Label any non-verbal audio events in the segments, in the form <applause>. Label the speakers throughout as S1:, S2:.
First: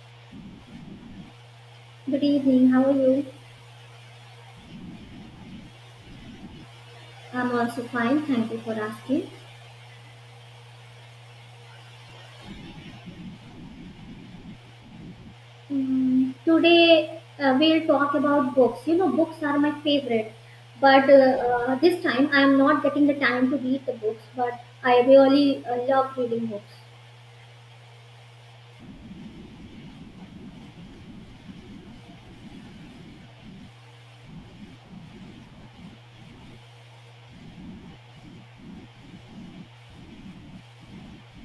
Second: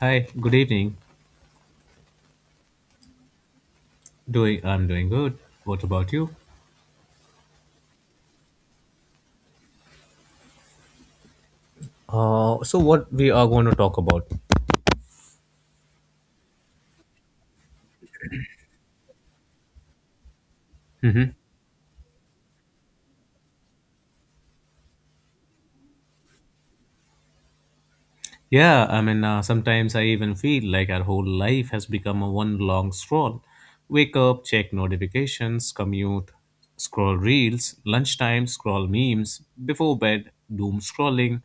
S1: Hi, good evening.
S2: Good evening. How are you?
S1: I'm doing good. What about you?
S2: I'm also fine. Thank you for asking.
S1: So what we are going to talk about?
S2: Today we'll talk about books. You know, books are my favorite, but
S1: Hmm.
S2: this time I'm not getting the time to read the books. But I really love reading books.
S1: Yeah, I mean, sometimes I even feel like our whole life has become a one long scroll. Wake up, check notifications, commute, scroll reels, lunchtime, scroll memes, before bed, doom scrolling.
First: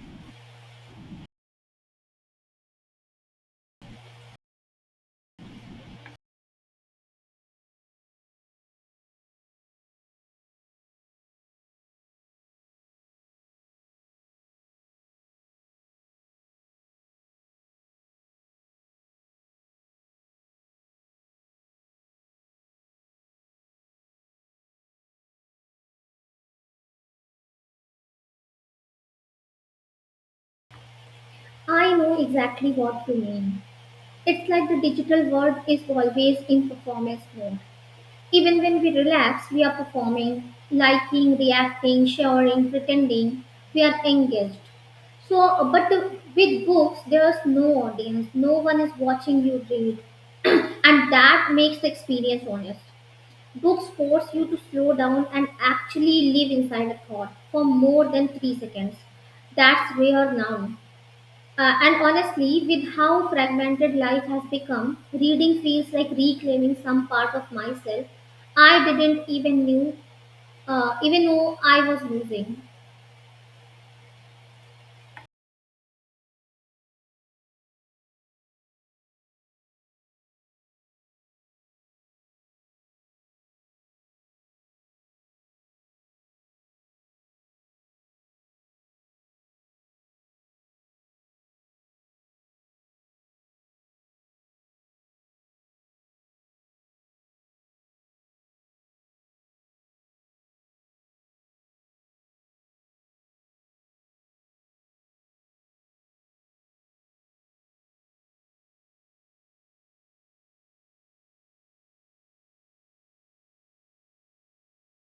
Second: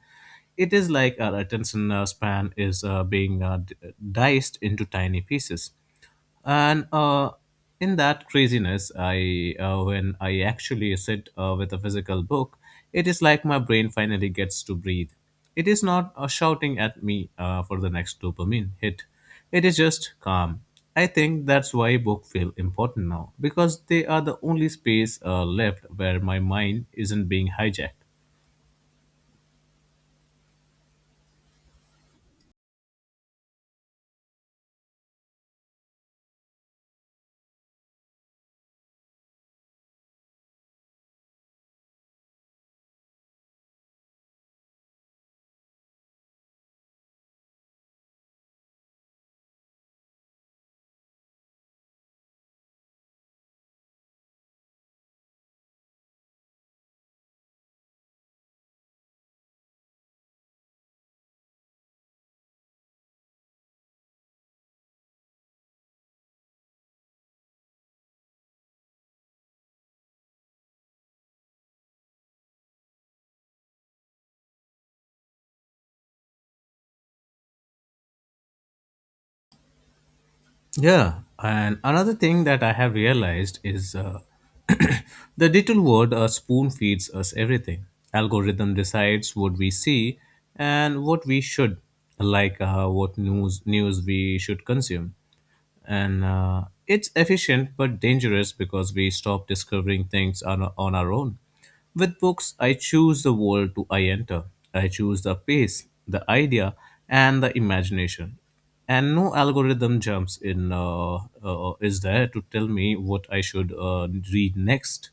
S1: It is like our attention span is being diced into tiny pieces. And In that craziness I when I actually sit with a physical book, it is like my brain finally gets to breathe. It is not shouting at me for the next dopamine hit. It is just calm. I think that's why books feel important now, because they are the only space left where my mind isn't being hijacked.
S2: I know exactly what you mean. It's like the digital world is always in performance mode. Even when we relax, we are performing, liking, reacting, sharing, pretending. We are engaged. So, but with books, there's no audience, no one is watching you read, and that makes the experience honest. Books force you to slow down and actually live inside a thought for more than 3 seconds. That's rare now. And honestly, with how fragmented life has become, reading feels like reclaiming some part of myself I didn't even know I was losing.
S1: Yeah, and another thing that I have realized is <clears throat> the little world spoon feeds us everything. Algorithm decides what we see and what we should, like what news we should consume, and it's efficient but dangerous because we stop discovering things on our own. With books, I choose the world to I enter. I choose the pace, the idea, and the imagination. And no algorithm jumps in is there to tell me what I should read next.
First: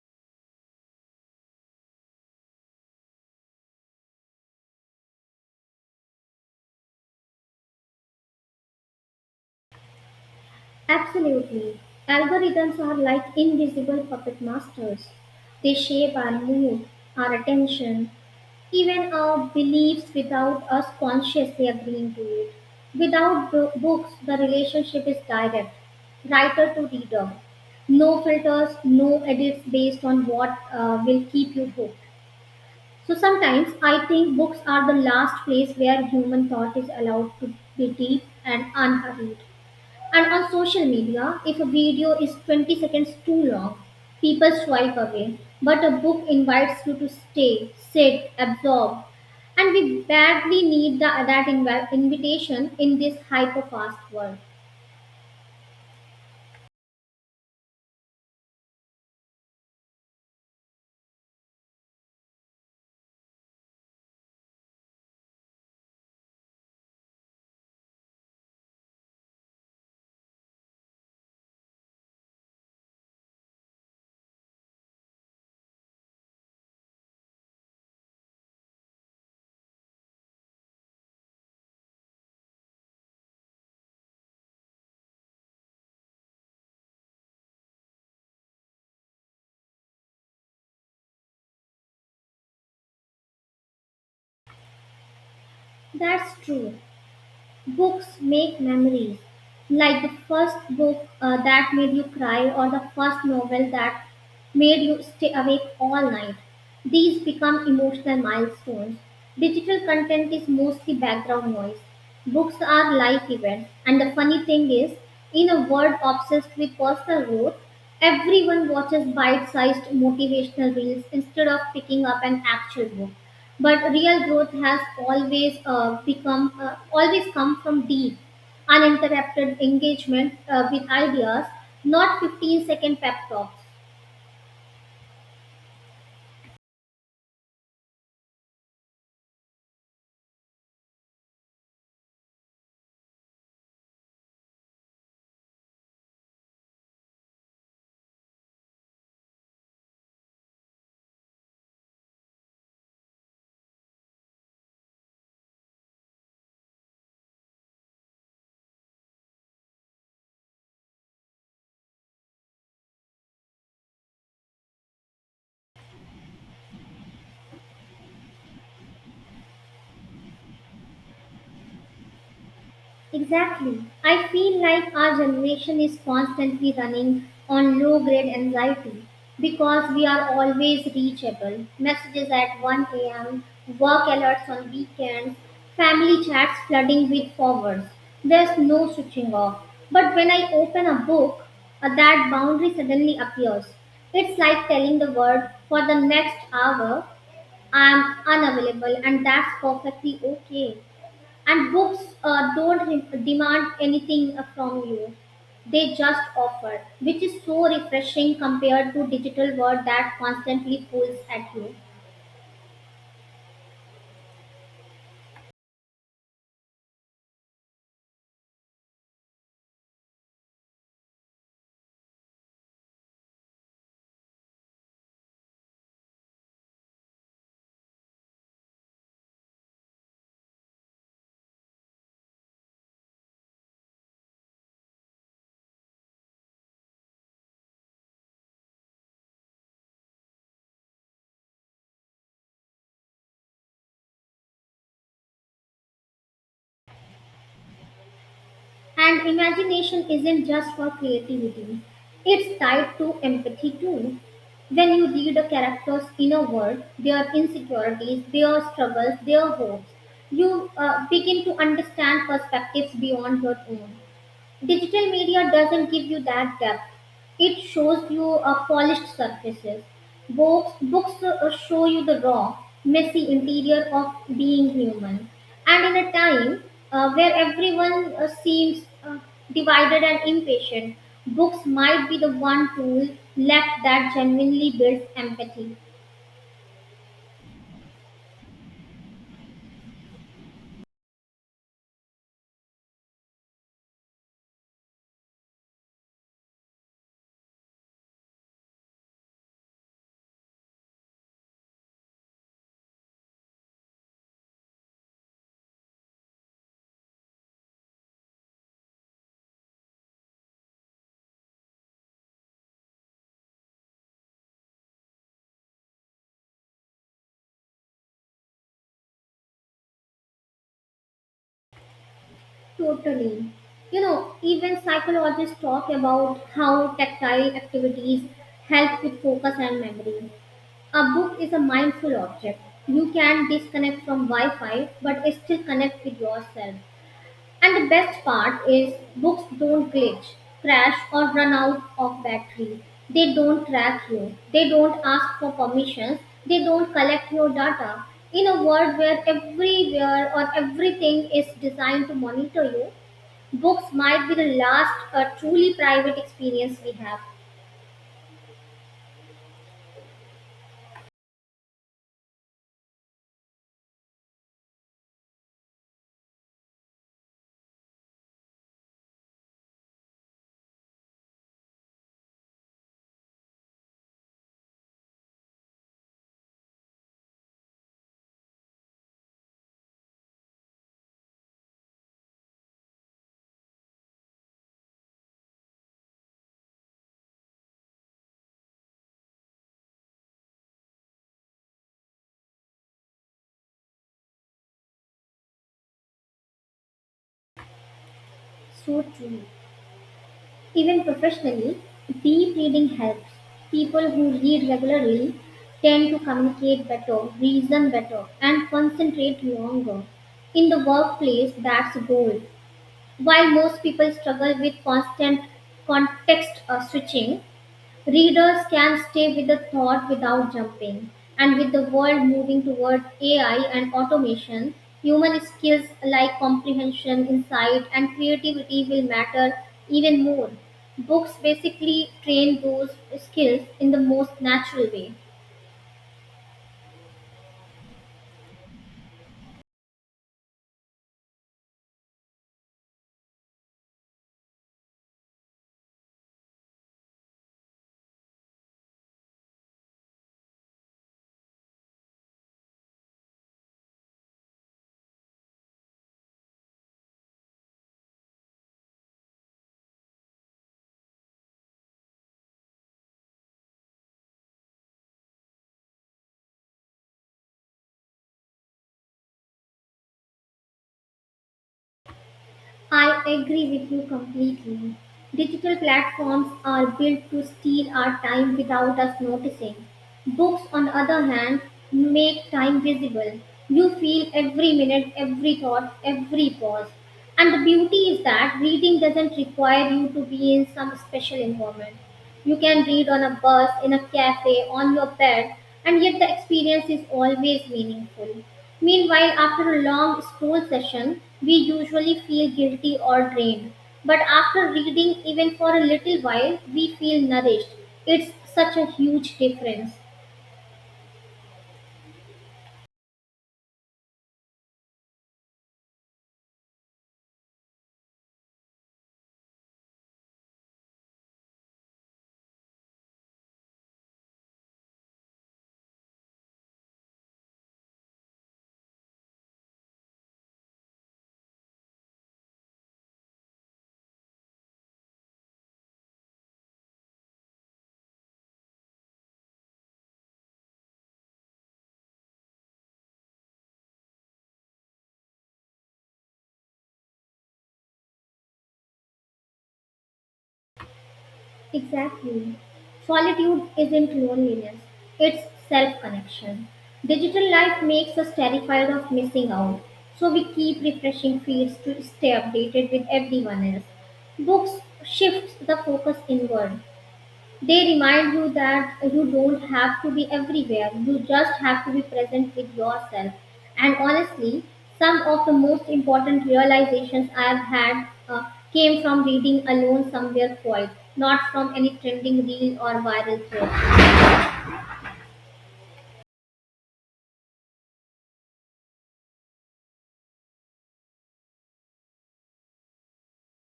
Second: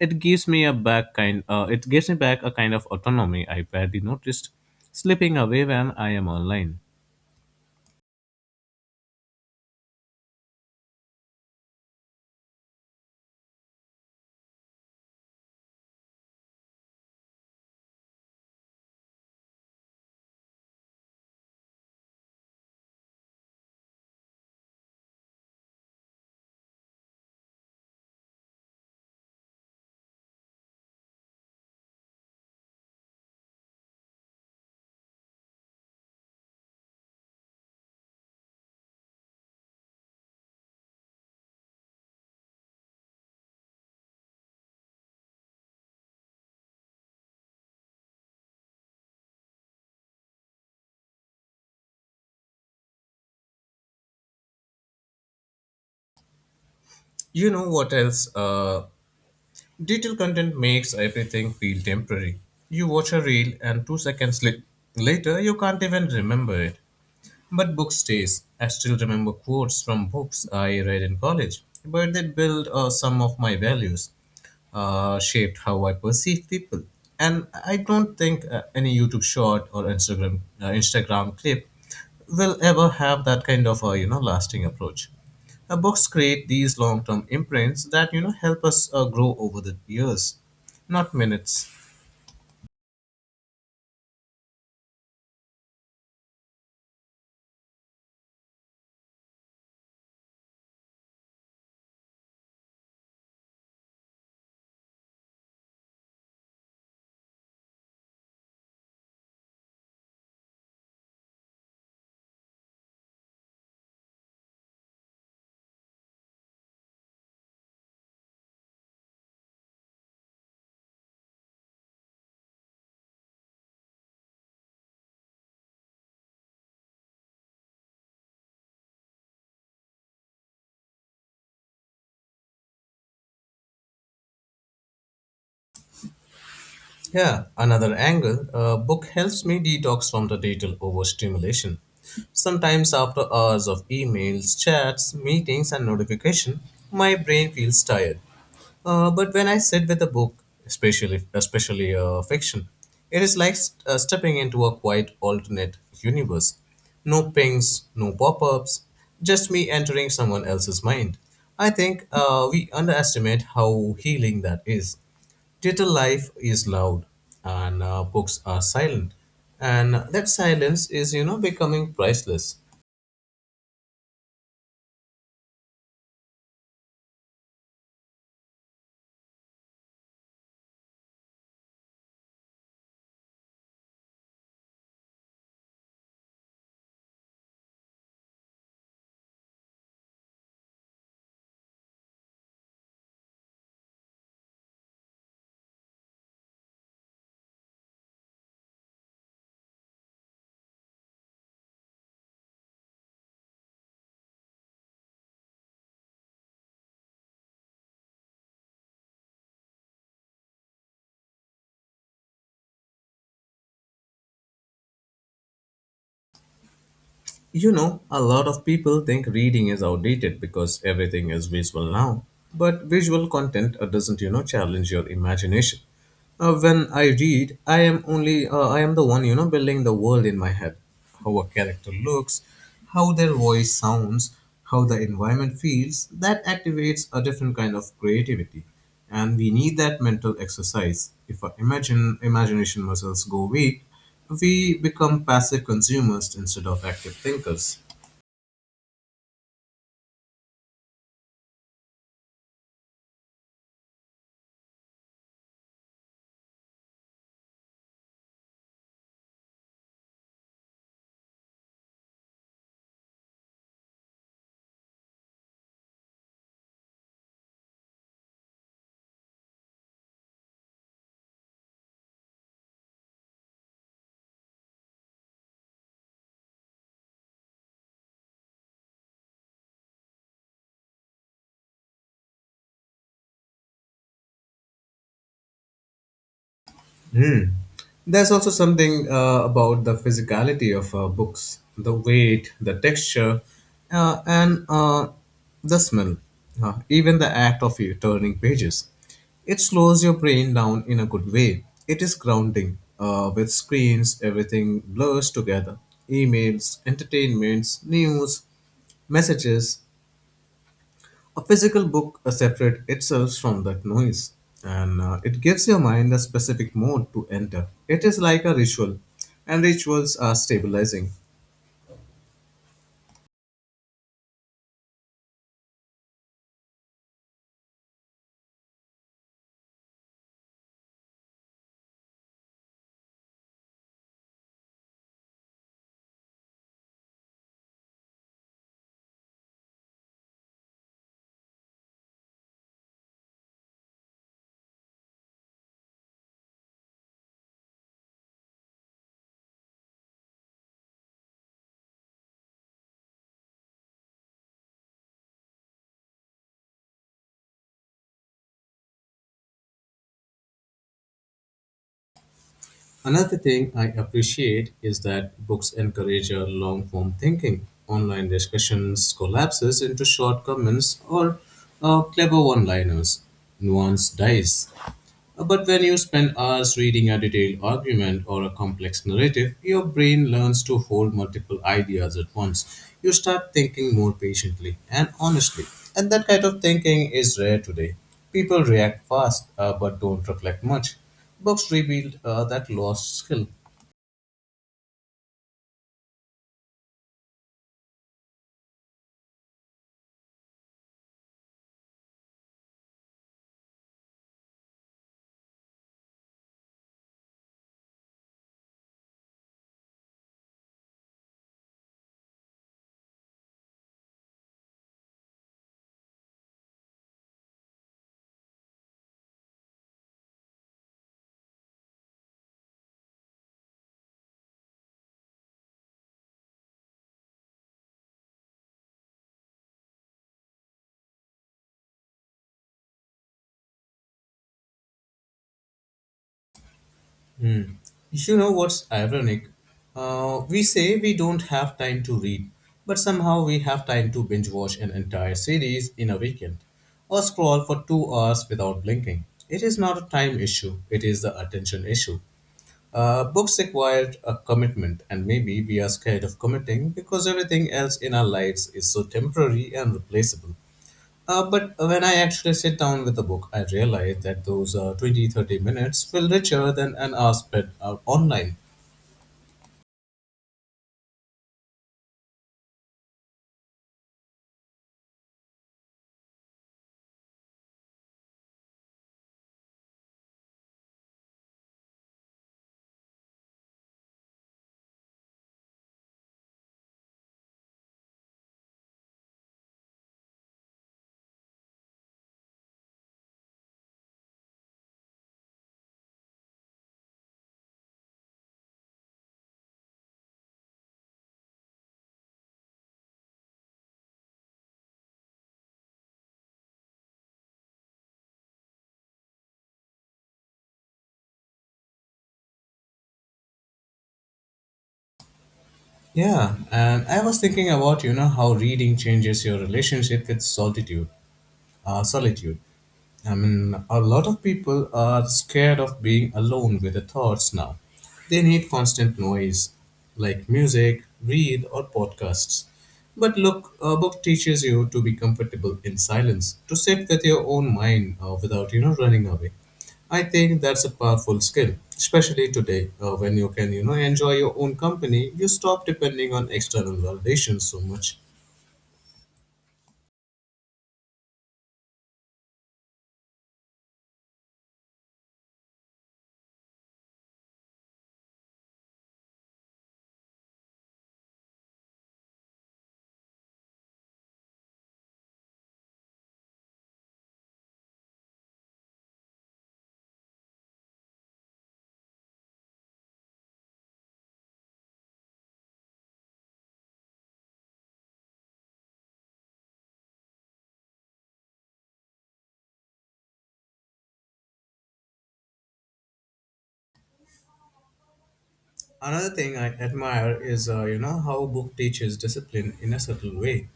S1: It gives me a back kind. It gives me back a kind of autonomy I barely noticed, slipping away when I am online.
S2: Absolutely. Algorithms are like invisible puppet masters. They shape our mood, our attention, even our beliefs without us consciously agreeing to it. Without bo- books, the relationship is direct, writer to reader. No filters, no edits based on what will keep you hooked. So sometimes I think books are the last place where human thought is allowed to be deep and unhurried. And on social media, if a video is 20 seconds too long, people swipe away. But a book invites you to stay, sit, absorb. And we badly need that invitation in this hyper fast world.
S1: You know what else? Digital content makes everything feel temporary. You watch a reel, and 2 seconds later, you can't even remember it. But book stays. I still remember quotes from books I read in college, but they built some of my values, shaped how I perceive people. And I don't think any YouTube short or Instagram clip will ever have that kind of a, you know, lasting approach. Books create these long-term imprints that, you know, help us grow over the years, not minutes.
S2: That's true. Books make memories. Like the first book that made you cry, or the first novel that made you stay awake all night. These become emotional milestones. Digital content is mostly background noise. Books are life events. And the funny thing is, in a world obsessed with personal growth, everyone watches bite sized motivational reels instead of picking up an actual book. But real growth has always come from deep, uninterrupted engagement with ideas, not 15-second pep talks.
S1: Yeah, another angle. A book helps me detox from the digital overstimulation. Sometimes, after hours of emails, chats, meetings, and notification, my brain feels tired. But when I sit with a book, especially fiction, it is like stepping into a quiet alternate universe. No pings, no pop-ups, just me entering someone else's mind. I think we underestimate how healing that is. Digital life is loud, and books are silent. And that silence is, you know, becoming priceless.
S2: Exactly. I feel like our generation is constantly running on low grade anxiety because we are always reachable. Messages at 1 a.m., work alerts on weekends, family chats flooding with forwards. There's no switching off. But when I open a book, that boundary suddenly appears. It's like telling the world for the next hour, I'm unavailable, and that's perfectly okay. And books don't demand anything from you, they just offer, which is so refreshing compared to digital world that constantly pulls at you.
S1: You know, a lot of people think reading is outdated because everything is visual now. But visual content doesn't, you know, challenge your imagination. When I read, I am the one, you know, building the world in my head. How a character looks, how their voice sounds, how the environment feels. That activates a different kind of creativity, and we need that mental exercise. If our imagine imagination muscles go weak, we become passive consumers instead of active thinkers.
S2: And imagination isn't just for creativity, it's tied to empathy too. When you read a character's inner world, their insecurities, their struggles, their hopes, you begin to understand perspectives beyond your own. Digital media doesn't give you that depth. It shows you polished surfaces. Books show you the raw, messy interior of being human. And in a time where everyone seems divided and impatient, books might be the one tool left that genuinely builds empathy.
S1: Hmm. There's also something about the physicality of books, the weight, the texture, and the smell, even the act of you turning pages. It slows your brain down in a good way. It is grounding. With screens, everything blurs together: emails, entertainments, news, messages. A physical book separates itself from that noise, and it gives your mind a specific mode to enter. It is like a ritual, and rituals are stabilizing.
S2: Totally. You know, even psychologists talk about how tactile activities help with focus and memory. A book is a mindful object. You can disconnect from Wi Fi but still connect with yourself. And the best part is books don't glitch, crash, or run out of battery. They don't track you, they don't ask for permissions, they don't collect your data. In a world where everywhere or everything is designed to monitor you, books might be the last truly private experience we have.
S1: Another thing I appreciate is that books encourage a long form thinking. Online discussions collapses into short comments or clever one liners. Nuance dies. But when you spend hours reading a detailed argument or a complex narrative, your brain learns to hold multiple ideas at once. You start thinking more patiently and honestly. And that kind of thinking is rare today. People react fast but don't reflect much. Books revealed that lost skill.
S2: So true. Even professionally, deep reading helps. People who read regularly tend to communicate better, reason better, and concentrate longer. In the workplace, that's gold. While most people struggle with constant context switching, readers can stay with the thought without jumping. And with the world moving toward AI and automation, human skills like comprehension, insight, and creativity will matter even more. Books basically train those skills in the most natural way.
S1: Hmm. You know what's ironic? We say we don't have time to read, but somehow we have time to binge watch an entire series in a weekend or scroll for 2 hours without blinking. It is not a time issue, it is the attention issue. Books require a commitment, and maybe we are scared of committing because everything else in our lives is so temporary and replaceable. But when I actually sit down with a book, I realize that those 20 30 minutes feel richer than an hour spent online.
S2: I agree with you completely. Digital platforms are built to steal our time without us noticing. Books, on the other hand, make time visible. You feel every minute, every thought, every pause. And the beauty is that reading doesn't require you to be in some special environment. You can read on a bus, in a cafe, on your bed, and yet the experience is always meaningful. Meanwhile, after a long school session, we usually feel guilty or drained. But after reading, even for a little while, we feel nourished. It's such a huge difference.
S1: Yeah, and I was thinking about, you know, how reading changes your relationship with solitude. Uh, solitude. I mean, a lot of people are scared of being alone with their thoughts now. They need constant noise, like music, read, or podcasts. But look, a book teaches you to be comfortable in silence, to sit with your own mind without, you know, running away. I think that's a powerful skill, especially today when you can, you know, enjoy your own company. You stop depending on external validation so much.
S2: Exactly. Solitude isn't loneliness, it's self connection. Digital life makes us terrified of missing out, so we keep refreshing feeds to stay updated with everyone else. Books shifts the focus inward, they remind you that you don't have to be everywhere, you just have to be present with yourself. And honestly, some of the most important realizations I've had came from reading alone somewhere quiet, not from any trending reel or viral thread.
S1: Another thing I admire is, you know, how a book teaches discipline in a subtle way.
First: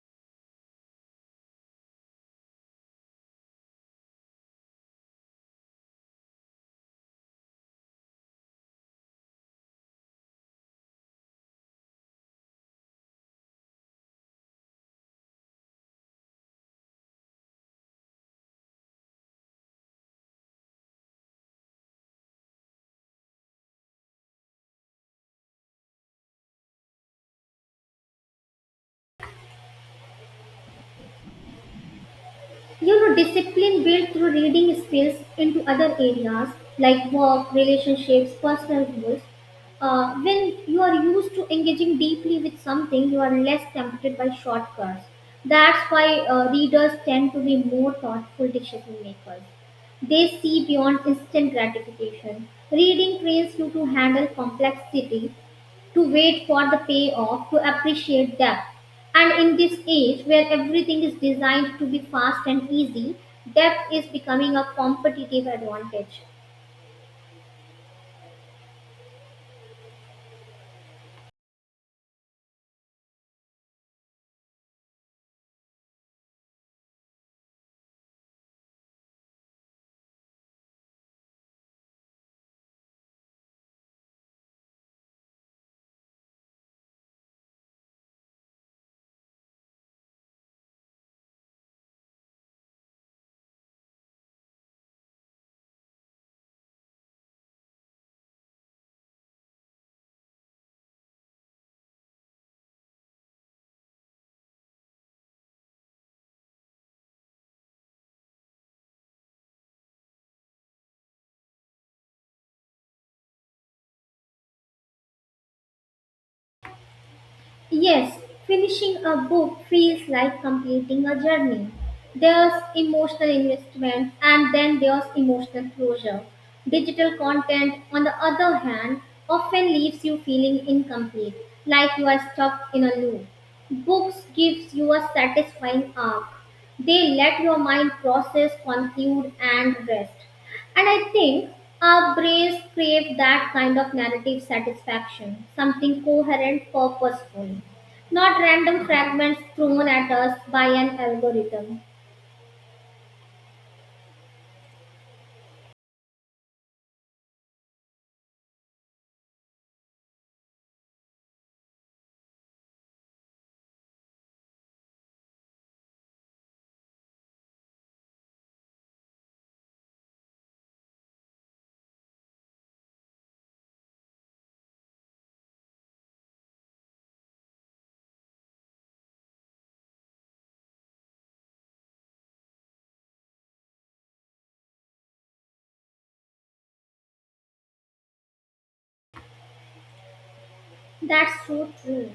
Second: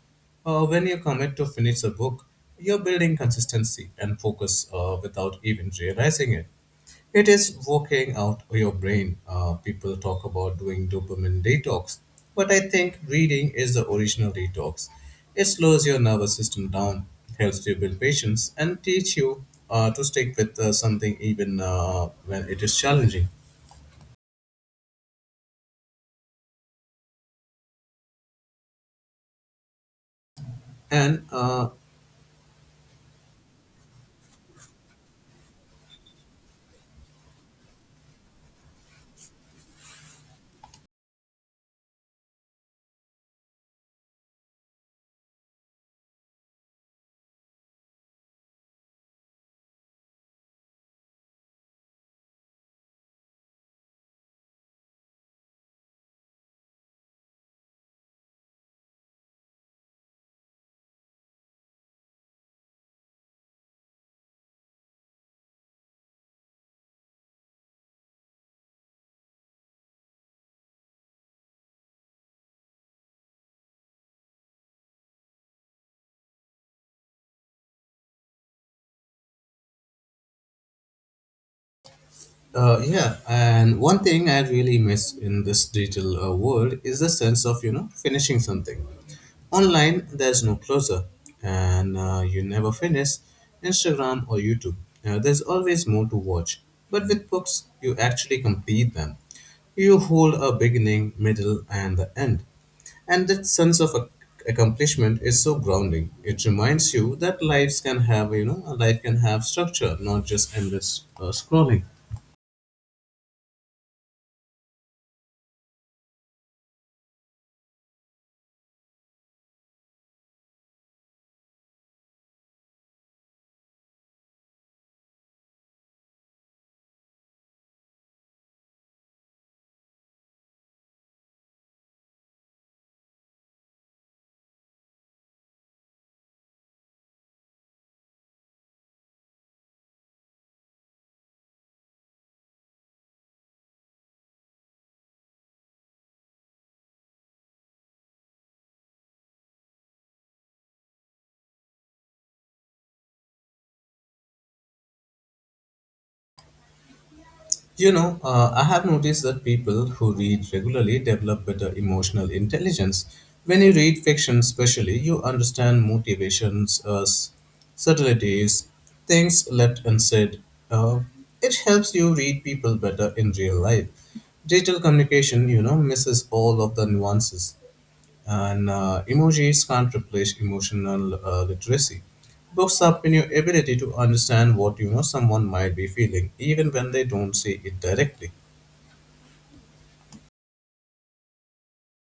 S1: When you commit to finish a book, you're building consistency and focus without even realizing it. It is working out your brain. People talk about doing dopamine detox, but I think reading is the original detox. It slows your nervous system down, helps you build patience, and teach you to stick with something even when it is challenging. And
S2: You know, discipline built through reading spills into other areas like work relationships personal goals. When you are used to engaging deeply with something you are less tempted by shortcuts. That's why readers tend to be more thoughtful decision makers. They see beyond instant gratification. Reading trains you to handle complexity, to wait for the payoff, to appreciate depth. And in this age where everything is designed to be fast and easy, depth is becoming a competitive advantage.
S1: Yeah, and one thing I really miss in this digital world is the sense of, you know, finishing something. Online, there's no closer, and you never finish Instagram or YouTube. There's always more to watch, but with books, you actually complete them. You hold a beginning, middle, and the end, and that sense of accomplishment is so grounding. It reminds you that lives can have, you know, a life can have structure, not just endless scrolling.
S2: Yes, finishing a book feels like completing a journey. There's emotional investment and then there's emotional closure. Digital content, on the other hand, often leaves you feeling incomplete, like you are stuck in a loop. Books gives you a satisfying arc. They let your mind process, conclude, and rest. And I think our brains crave that kind of narrative satisfaction, something coherent, purposeful, not random fragments thrown at us by an algorithm.
S1: You know, I have noticed that people who read regularly develop better emotional intelligence. When you read fiction, especially, you understand motivations, subtleties, things left unsaid. Uh, it helps you read people better in real life. Digital communication, you know, misses all of the nuances. And emojis can't replace emotional literacy. Books sharpen your ability to understand what, you know, someone might be feeling, even when they don't say it directly.
S2: That's so true.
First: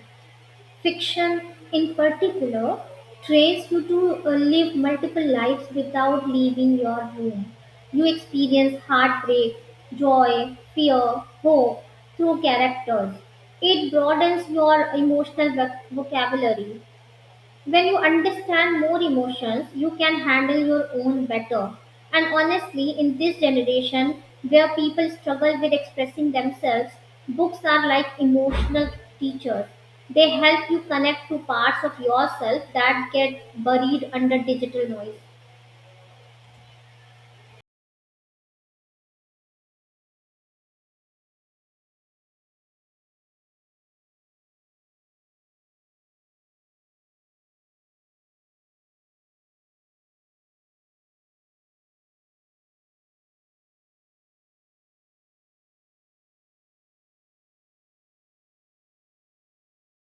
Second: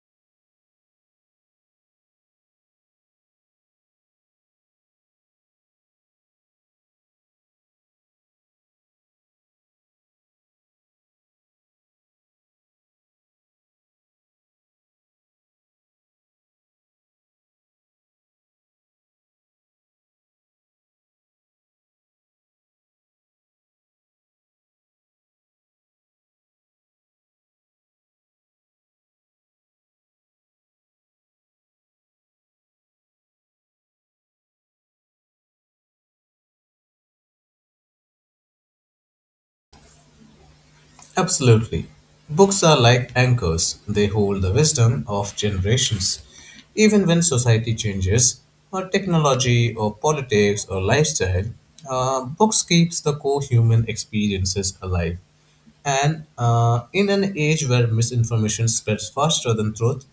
S2: Fiction, in particular, trains you to live multiple lives without leaving your room. You experience heartbreak, joy, fear, hope through characters. It broadens your emotional vocabulary. When you understand more emotions, you can handle your own better. And honestly, in this generation where people struggle with expressing themselves, books are like emotional teachers. They help you connect to parts of yourself that get buried under digital noise.
S1: Absolutely. Books are like anchors, they hold the wisdom of generations. Even when society changes, or technology, or politics, or lifestyle, books keeps the core human experiences alive. And in an age where misinformation spreads faster than truth,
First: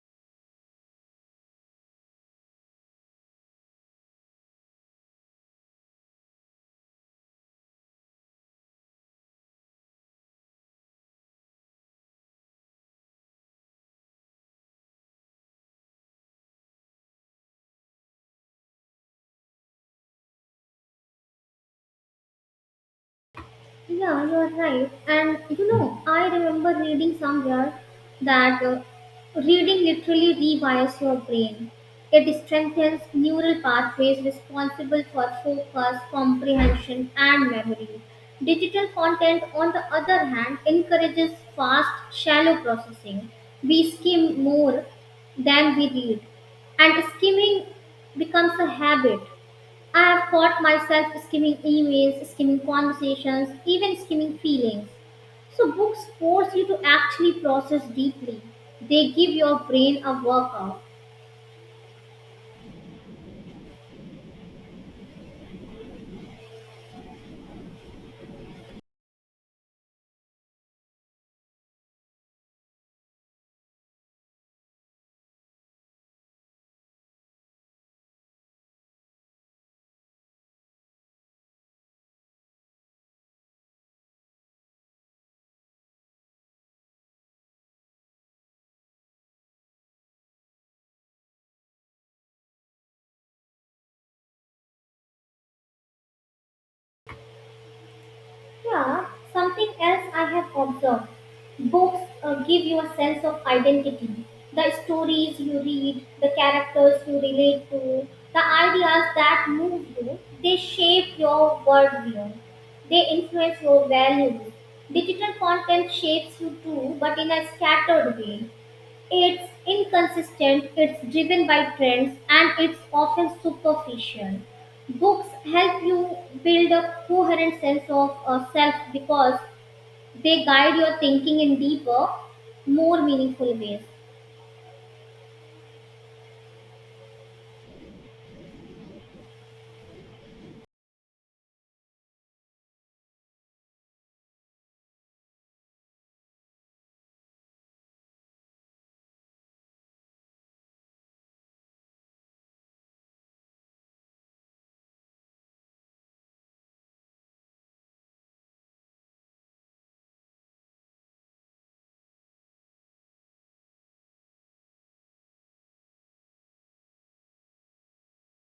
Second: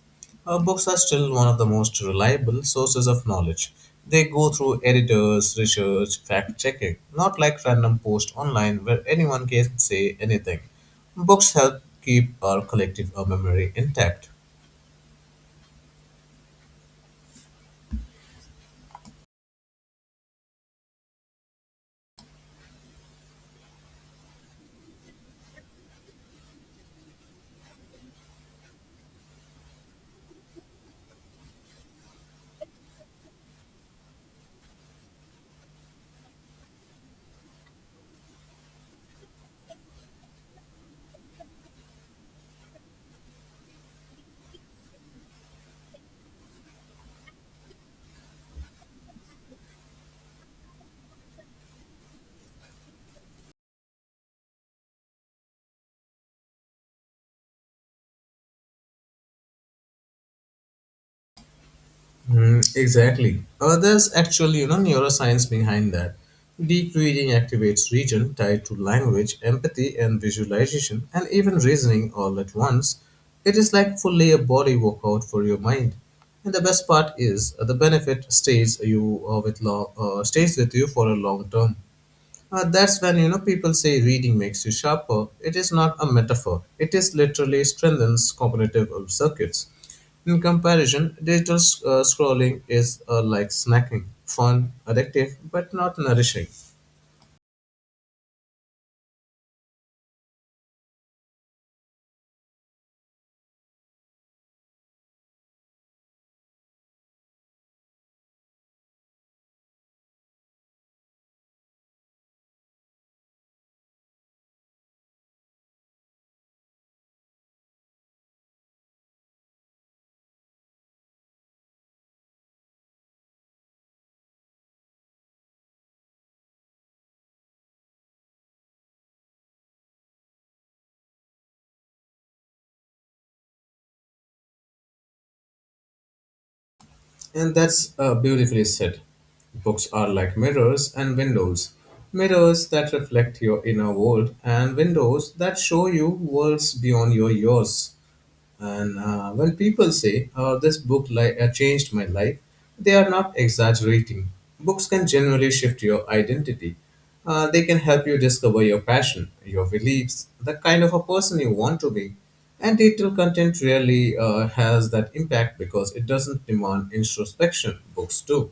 S1: books are still one of the most reliable sources of knowledge. They go through editors, research, fact checking, not like random posts online where anyone can say anything. Books help keep our collective memory intact.
S2: Yeah, you are right. And you know, I remember reading somewhere that reading literally rewires your brain. It strengthens neural pathways responsible for focus, comprehension, and memory. Digital content, on the other hand, encourages fast, shallow processing. We skim more than we read, and skimming becomes a habit. I've caught myself skimming emails, skimming conversations, even skimming feelings. So, books force you to actually process deeply. They give your brain a workout.
S1: Mm, exactly. There's actually, you know, neuroscience behind that. Deep reading activates region tied to language, empathy, and visualization, and even reasoning all at once. It is like fully a body workout for your mind. And the best part is the benefit stays with you for a long term. That's when, you know, people say reading makes you sharper. It is not a metaphor. It is literally strengthens cognitive circuits. In comparison, digital scrolling is like snacking, fun, addictive, but not nourishing.
S2: Yeah, something else I have observed. Books give you a sense of identity. The stories you read, the characters you relate to, the ideas that move you, they shape your worldview. They influence your values. Digital content shapes you too, but in a scattered way. It's inconsistent, it's driven by trends, and it's often superficial. Books help you build a coherent sense of self because they guide your thinking in deeper, more meaningful ways.
S1: And that's beautifully said. Books are like mirrors and windows. Mirrors that reflect your inner world and windows that show you worlds beyond your yours. And when people say, oh, this book changed my life, they are not exaggerating. Books can generally shift your identity. They can help you discover your passion, your beliefs, the kind of a person you want to be. And digital content really has that impact because it doesn't demand introspection. Books do.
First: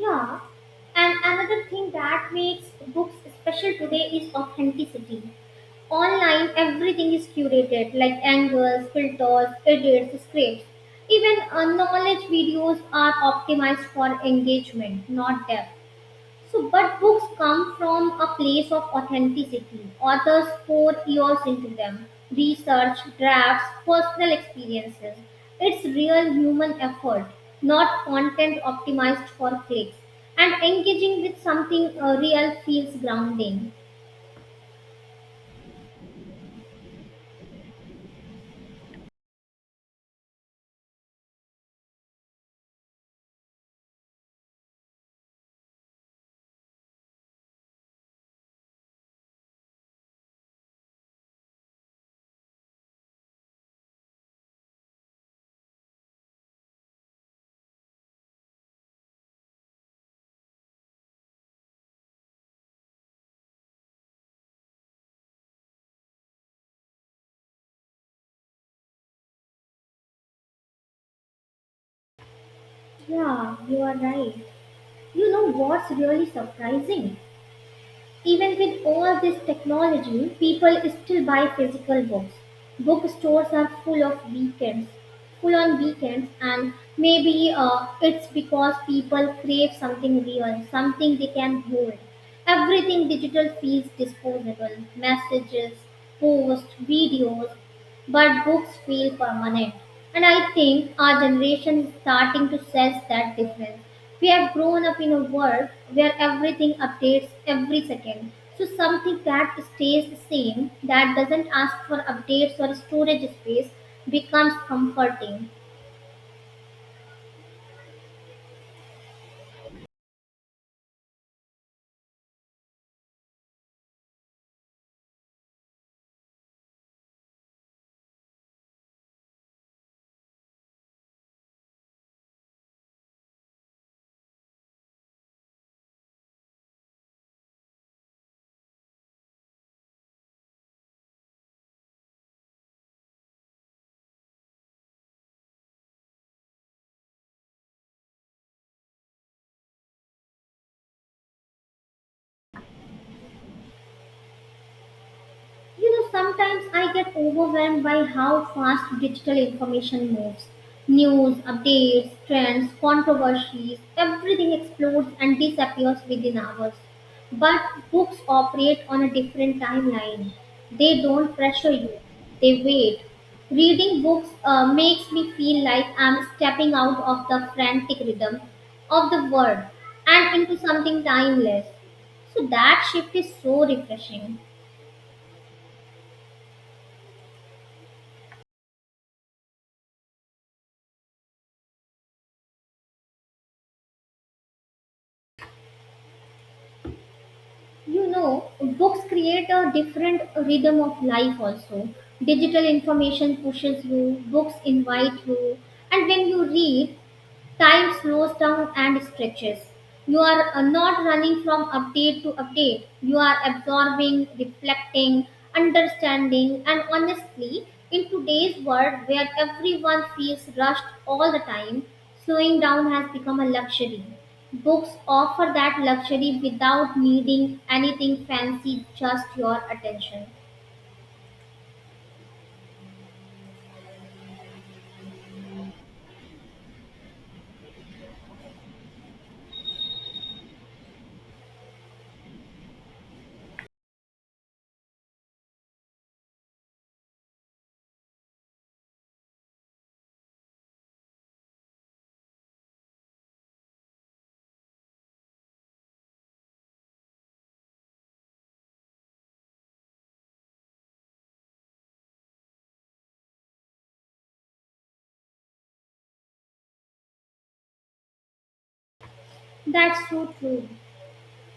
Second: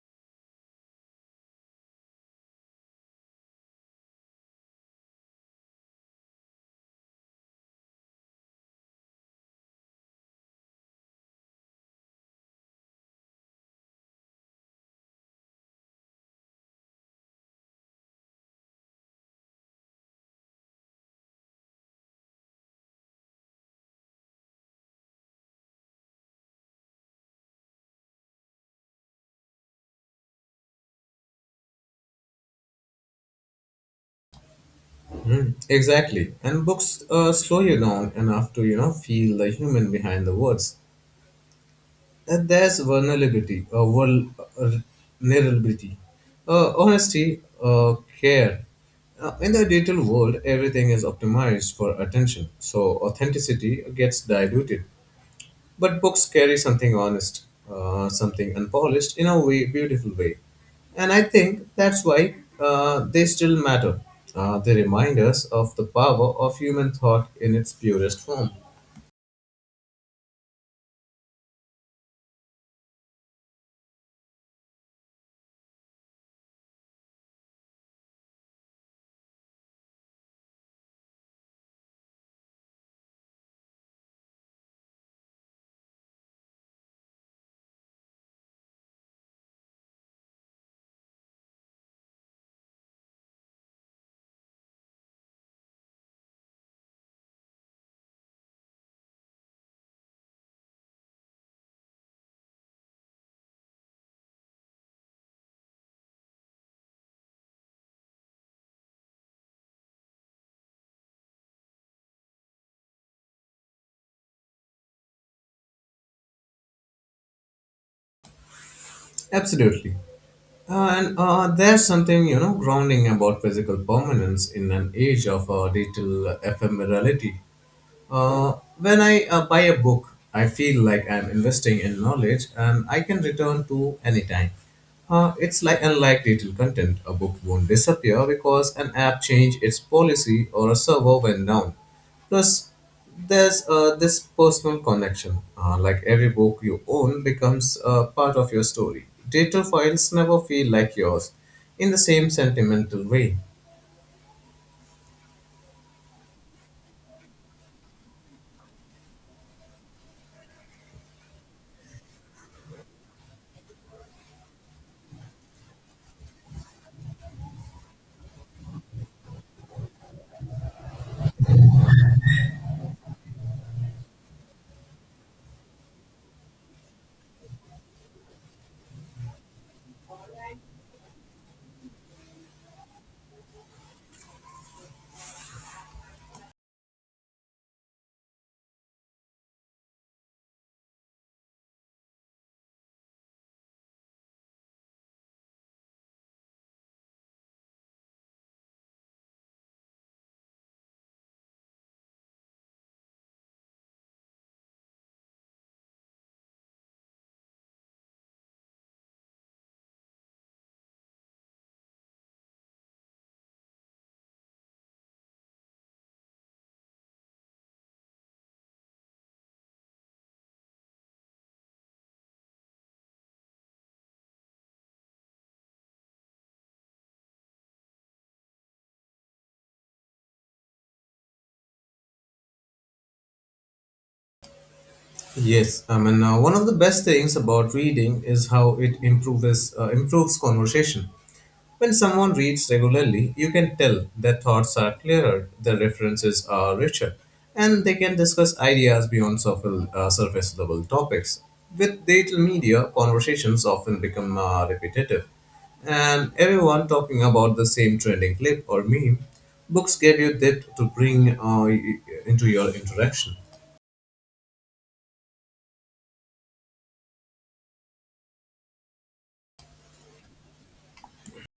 S2: Yeah, and another thing that makes books special today is authenticity. Online, everything is curated like angles, filters, edits, scripts, even knowledge videos are optimized for engagement not depth. So but books come from a place of authenticity. Authors pour years into them, research, drafts, personal experiences. It's real human effort, not content optimized for clicks. And engaging with something real feels grounding.
S1: Mm, exactly. And books slow you down enough to, you know, feel the human behind the words. And there's uh, vulnerability, honesty, care. In the digital world, everything is optimized for attention, so authenticity gets diluted. But books carry something honest, something unpolished in a way, beautiful way. And I think that's why they still matter. They remind us of the power of human thought in its purest form.
S2: Yeah, you are right. You know what's really surprising? Even with all this technology, people still buy physical books. Bookstores are full of weekends, full on weekends, and maybe it's because people crave something real, something they can hold. Everything digital feels disposable, messages, posts, videos, but books feel permanent. And I think our generation is starting to sense that difference. We have grown up in a world where everything updates every second. So something that stays the same, that doesn't ask for updates or storage space, becomes comforting.
S1: Absolutely. And There's something, you know, grounding about physical permanence in an age of digital ephemerality. When I buy a book, I feel like I'm investing in knowledge and I can return to anytime. It's like unlike digital content, a book won't disappear because an app changed its policy or a server went down. Plus, there's this personal connection. Like every book you own becomes part of your story. Digital files never feel like yours in the same sentimental way.
S2: You know, sometimes I get overwhelmed by how fast digital information moves. News, updates, trends, controversies, everything explodes and disappears within hours. But books operate on a different timeline. They don't pressure you, they wait. Reading books makes me feel like I'm stepping out of the frantic rhythm of the world and into something timeless. So that shift is so refreshing. You know, books create a different rhythm of life also. Digital information pushes you, books invite you. And when you read, time slows down and stretches. You are not running from update to update. You are absorbing, reflecting, understanding, and honestly, in today's world where everyone feels rushed all the time, slowing down has become a luxury. Books offer that luxury without needing anything fancy, just your attention.
S1: Yes, I mean one of the best things about reading is how it improves conversation. When someone reads regularly, you can tell their thoughts are clearer, their references are richer, and they can discuss ideas beyond surface level topics. With digital media, conversations often become repetitive, and everyone talking about the same trending clip or meme. Books give you depth to bring into your interaction.
S2: That's so true.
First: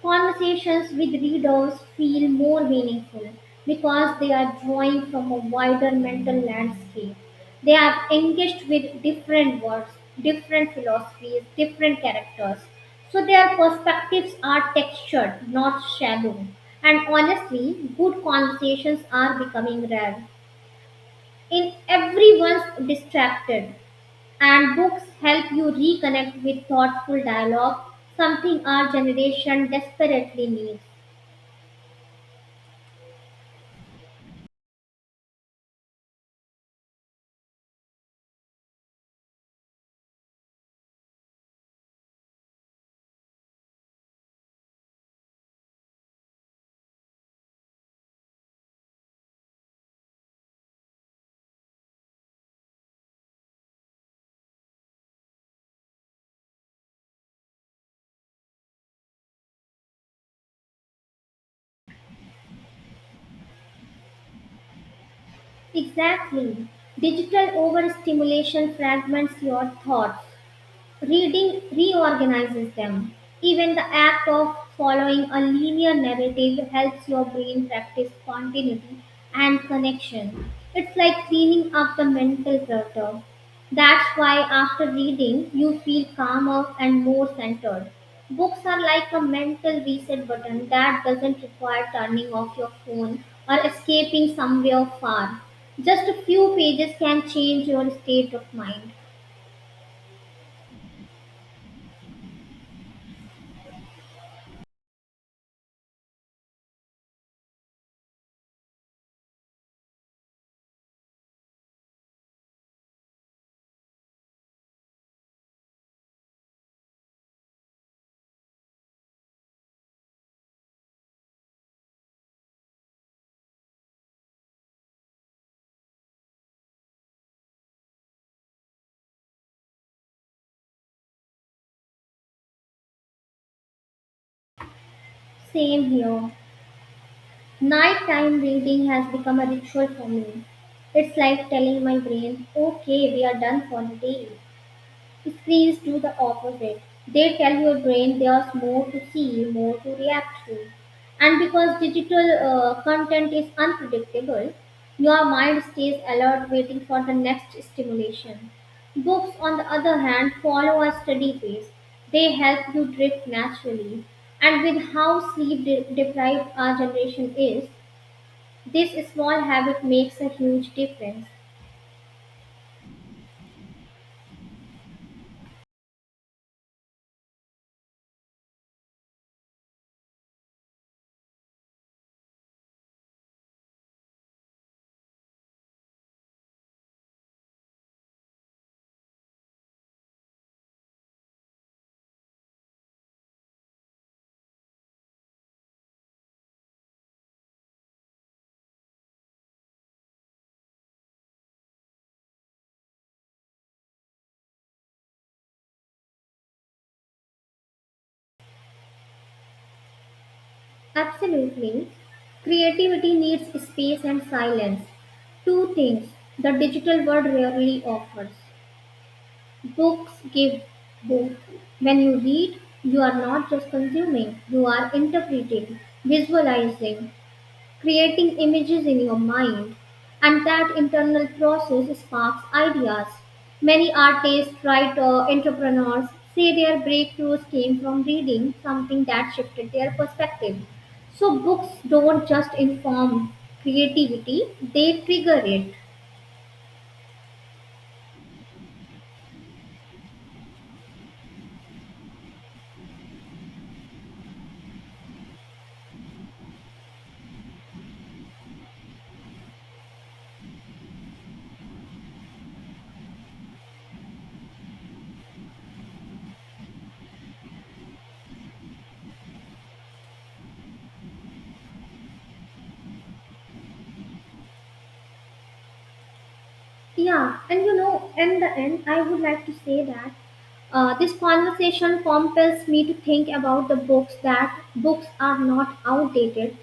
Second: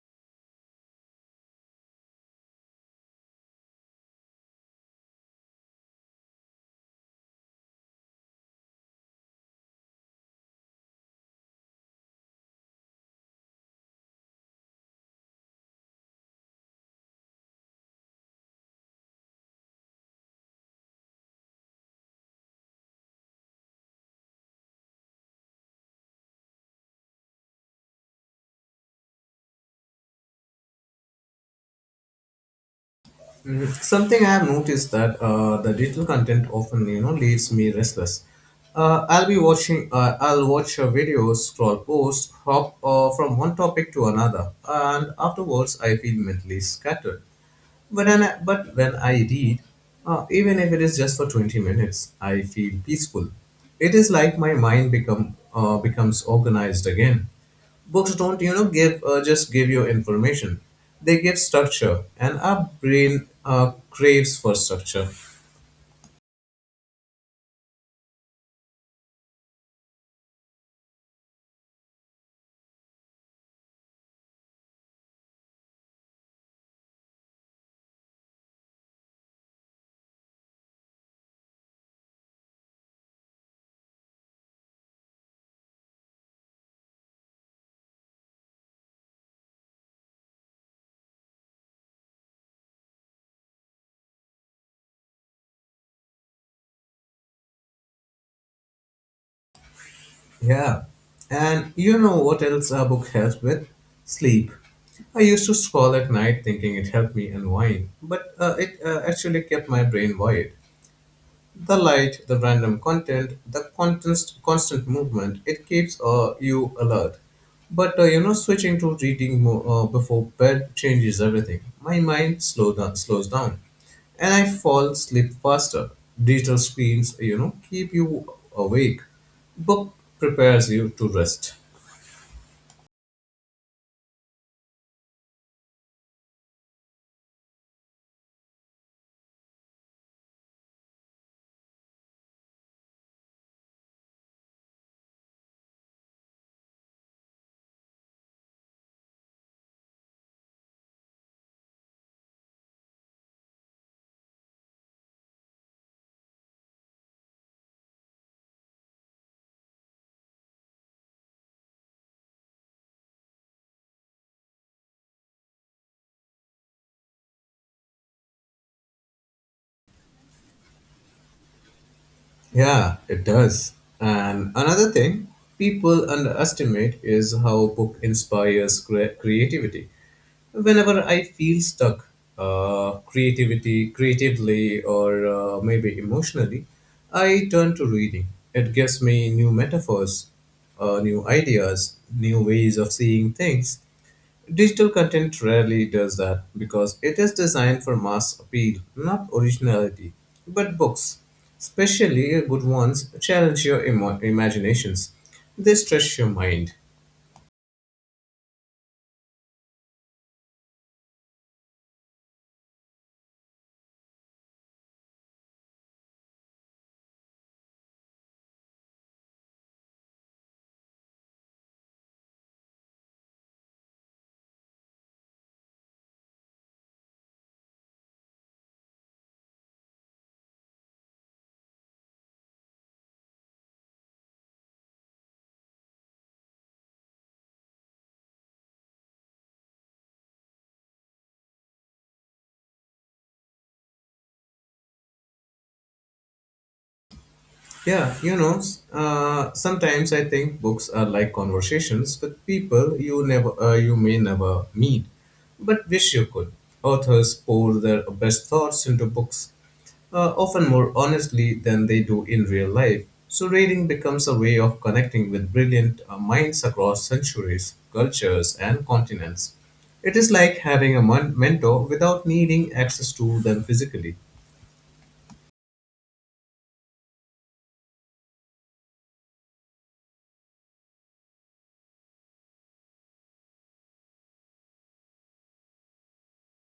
S2: Conversations with readers feel more meaningful because they are drawing from a wider mental landscape. They are engaged with different words, different philosophies, different characters. So their perspectives are textured, not shallow. And honestly, good conversations are becoming rare. In everyone's distracted, and books help you reconnect with thoughtful dialogue, something our generation desperately needs.
S1: Something I have noticed that the digital content often, you know, leaves me restless. I'll be watching. I'll watch a video, scroll post, hop from one topic to another, and afterwards I feel mentally scattered. But when I read, even if it is just for 20 minutes, I feel peaceful. It is like my mind becomes organized again. Books don't, you know, give just give you information. They give structure, and our brain craves for structure.
S2: Exactly. Digital overstimulation fragments your thoughts. Reading reorganizes them. Even the act of following a linear narrative helps your brain practice continuity and connection. It's like cleaning up the mental clutter. That's why after reading, you feel calmer and more centered. Books are like a mental reset button that doesn't require turning off your phone or escaping somewhere far. Just a few pages can change your state of mind.
S1: Yeah, and you know what else a book helps with? Sleep. I used to scroll at night thinking it helped me unwind, but it actually kept my brain void. The light, the random content, the constant movement, it keeps you alert. But you know, switching to reading before bed changes everything. My mind slows down, and I fall asleep faster. Digital screens, you know, keep you awake. Book prepares you to rest.
S2: Same here. Nighttime reading has become a ritual for me. It's like telling my brain, okay, we are done for the day. Screens do the opposite. They tell your brain there's more to see, more to react to. And because digital content is unpredictable, your mind stays alert waiting for the next stimulation. Books, on the other hand, follow a steady pace. They help you drift naturally. And with how deprived our generation is, this small habit makes a huge difference.
S1: Yeah, it does. And another thing people underestimate is how book inspires creativity. Whenever I feel stuck, creatively or maybe emotionally, I turn to reading. It gives me new metaphors, new ideas, new ways of seeing things. Digital content rarely does that because it is designed for mass appeal, not originality. But books, especially good ones, challenge your imaginations. They stretch your mind.
S2: Absolutely. Creativity needs space and silence. Two things the digital world rarely offers. Books give both. When you read, you are not just consuming, you are interpreting, visualizing, creating images in your mind, and that internal process sparks ideas. Many artists, writers, entrepreneurs say their breakthroughs came from reading something that shifted their perspective. So, books don't just inform creativity, they trigger it.
S1: Yeah, you know, sometimes I think books are like conversations with people you never, you may never meet, but wish you could. Authors pour their best thoughts into books, often more honestly than they do in real life. So reading becomes a way of connecting with brilliant minds across centuries, cultures, and continents. It is like having a mentor without needing access to them physically.
S2: Yeah, and you know, in the end, I would like to say that this conversation compels me to think about the books that books are not outdated.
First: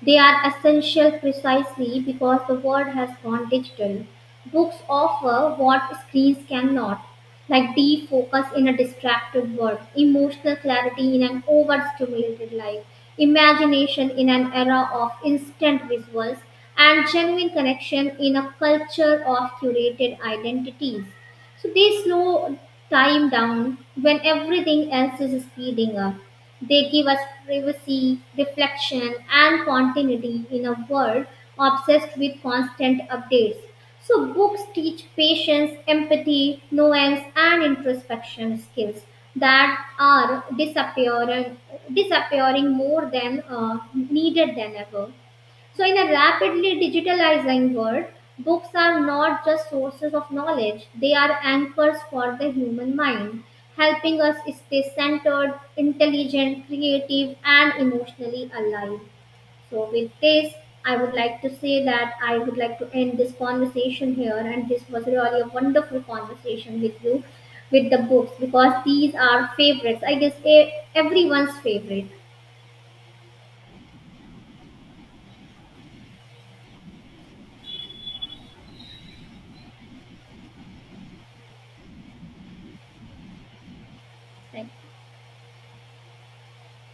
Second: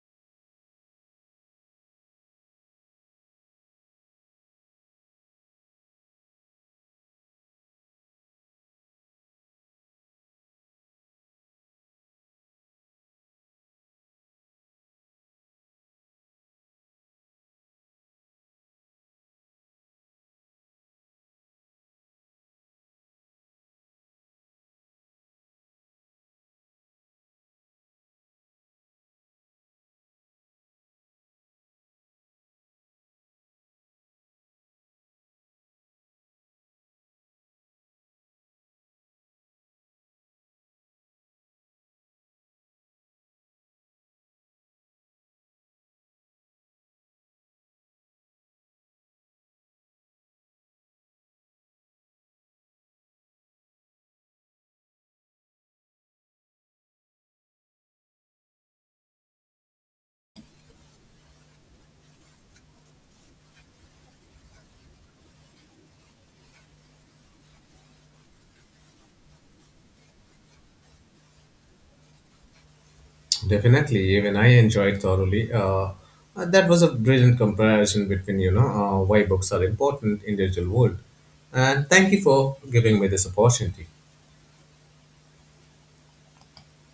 S2: They are essential precisely because the world has gone digital. Books offer what screens cannot, like deep focus in a distracted world, emotional clarity in an overstimulated life, imagination in an era of instant visuals, and genuine connection in a culture of curated identities. So they slow time down when everything else is speeding up. They give us privacy, reflection, and continuity in a world obsessed with constant updates. So, books teach patience, empathy, nuance, and introspection skills that are disappearing, disappearing more than needed than ever. So, in a rapidly digitalizing world, books are not just sources of knowledge, they are anchors for the human mind, helping us stay centered, intelligent, creative, and emotionally alive. So, with this, I would like to say that I would like to end this conversation here, and this was really a wonderful conversation with you with the books because these are favorites. I guess everyone's favorite.
S1: Definitely, even I enjoyed thoroughly. That was a brilliant comparison between, you know, why books are important in digital world, and thank you for giving me this opportunity.
S2: Thank